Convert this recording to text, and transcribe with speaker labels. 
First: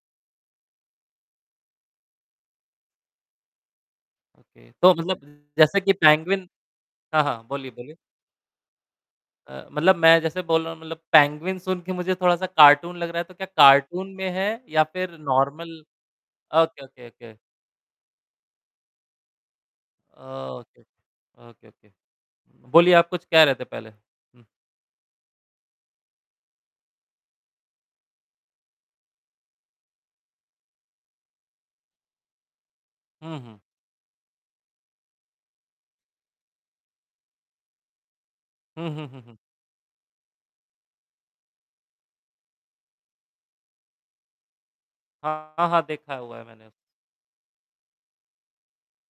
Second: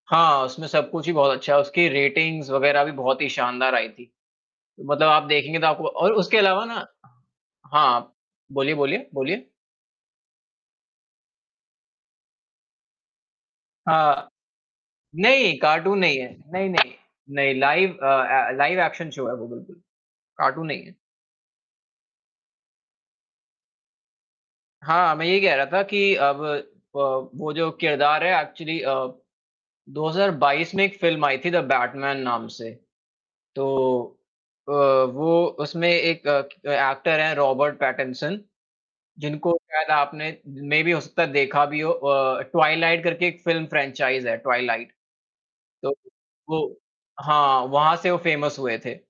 Speaker 1: हाँ, उसमें सब कुछ ही बहुत अच्छा है, उसकी रेटिंग्स वगैरह भी बहुत ही शानदार आई थी। तो
Speaker 2: ओके। तो
Speaker 1: मतलब
Speaker 2: मतलब
Speaker 1: आप देखेंगे तो
Speaker 2: जैसे
Speaker 1: आपको
Speaker 2: कि
Speaker 1: और उसके
Speaker 2: पैंगुइन
Speaker 1: अलावा ना
Speaker 2: हाँ, हाँ। बोलिए, बोलिए?
Speaker 1: हाँ। बोलिए, बोलिए, बोलिए?
Speaker 2: अ, मतलब मैं जैसे बोल रहा हूँ मतलब पैंगुइन सुन के मुझे थोड़ा-सा कार्टून लग रहा है, तो क्या कार्टून
Speaker 1: हाँ।
Speaker 2: में है या फ़िर
Speaker 1: नहीं,
Speaker 2: नॉर्मल?
Speaker 1: कार्टून नहीं है, नहीं,
Speaker 2: ओके,
Speaker 1: नहीं,
Speaker 2: ओके, ओके।
Speaker 1: नहीं लाइव अ अ, लाइव एक्शन शो है वो बिल्कुल। कार्टून
Speaker 2: ओके,
Speaker 1: नहीं है।
Speaker 2: ओके। Okay, okay. बोलिए आप कुछ कह रहे थे पहले? हुँ।
Speaker 1: हाँ, मैं ये कह रहा था कि अब अ, वो जो किरदार है एक्चुअली अ, 2022 में एक फ़िल्म आई थी "द बैटमैन" नाम से।
Speaker 2: हुँ, हुँ।
Speaker 1: तो अ, वो उसमें एक अ, एक्टर है रॉबर्ट पैटर्नसन,
Speaker 2: हुँ, हुँ, हुँ, हुँ।
Speaker 1: जिनको शायद आपने मेबी हो सकता है देखा भी हो अ, "ट्वाइलाइट" करके एक फ़िल्म फ्रेंचाइज़ है ट्वाइलाइट।
Speaker 2: हाँ, हाँ,
Speaker 1: तो
Speaker 2: देखा हुआ है
Speaker 1: वो
Speaker 2: मैंने।
Speaker 1: हाँ, वहाँ से वो फ़ेमस हुए थे।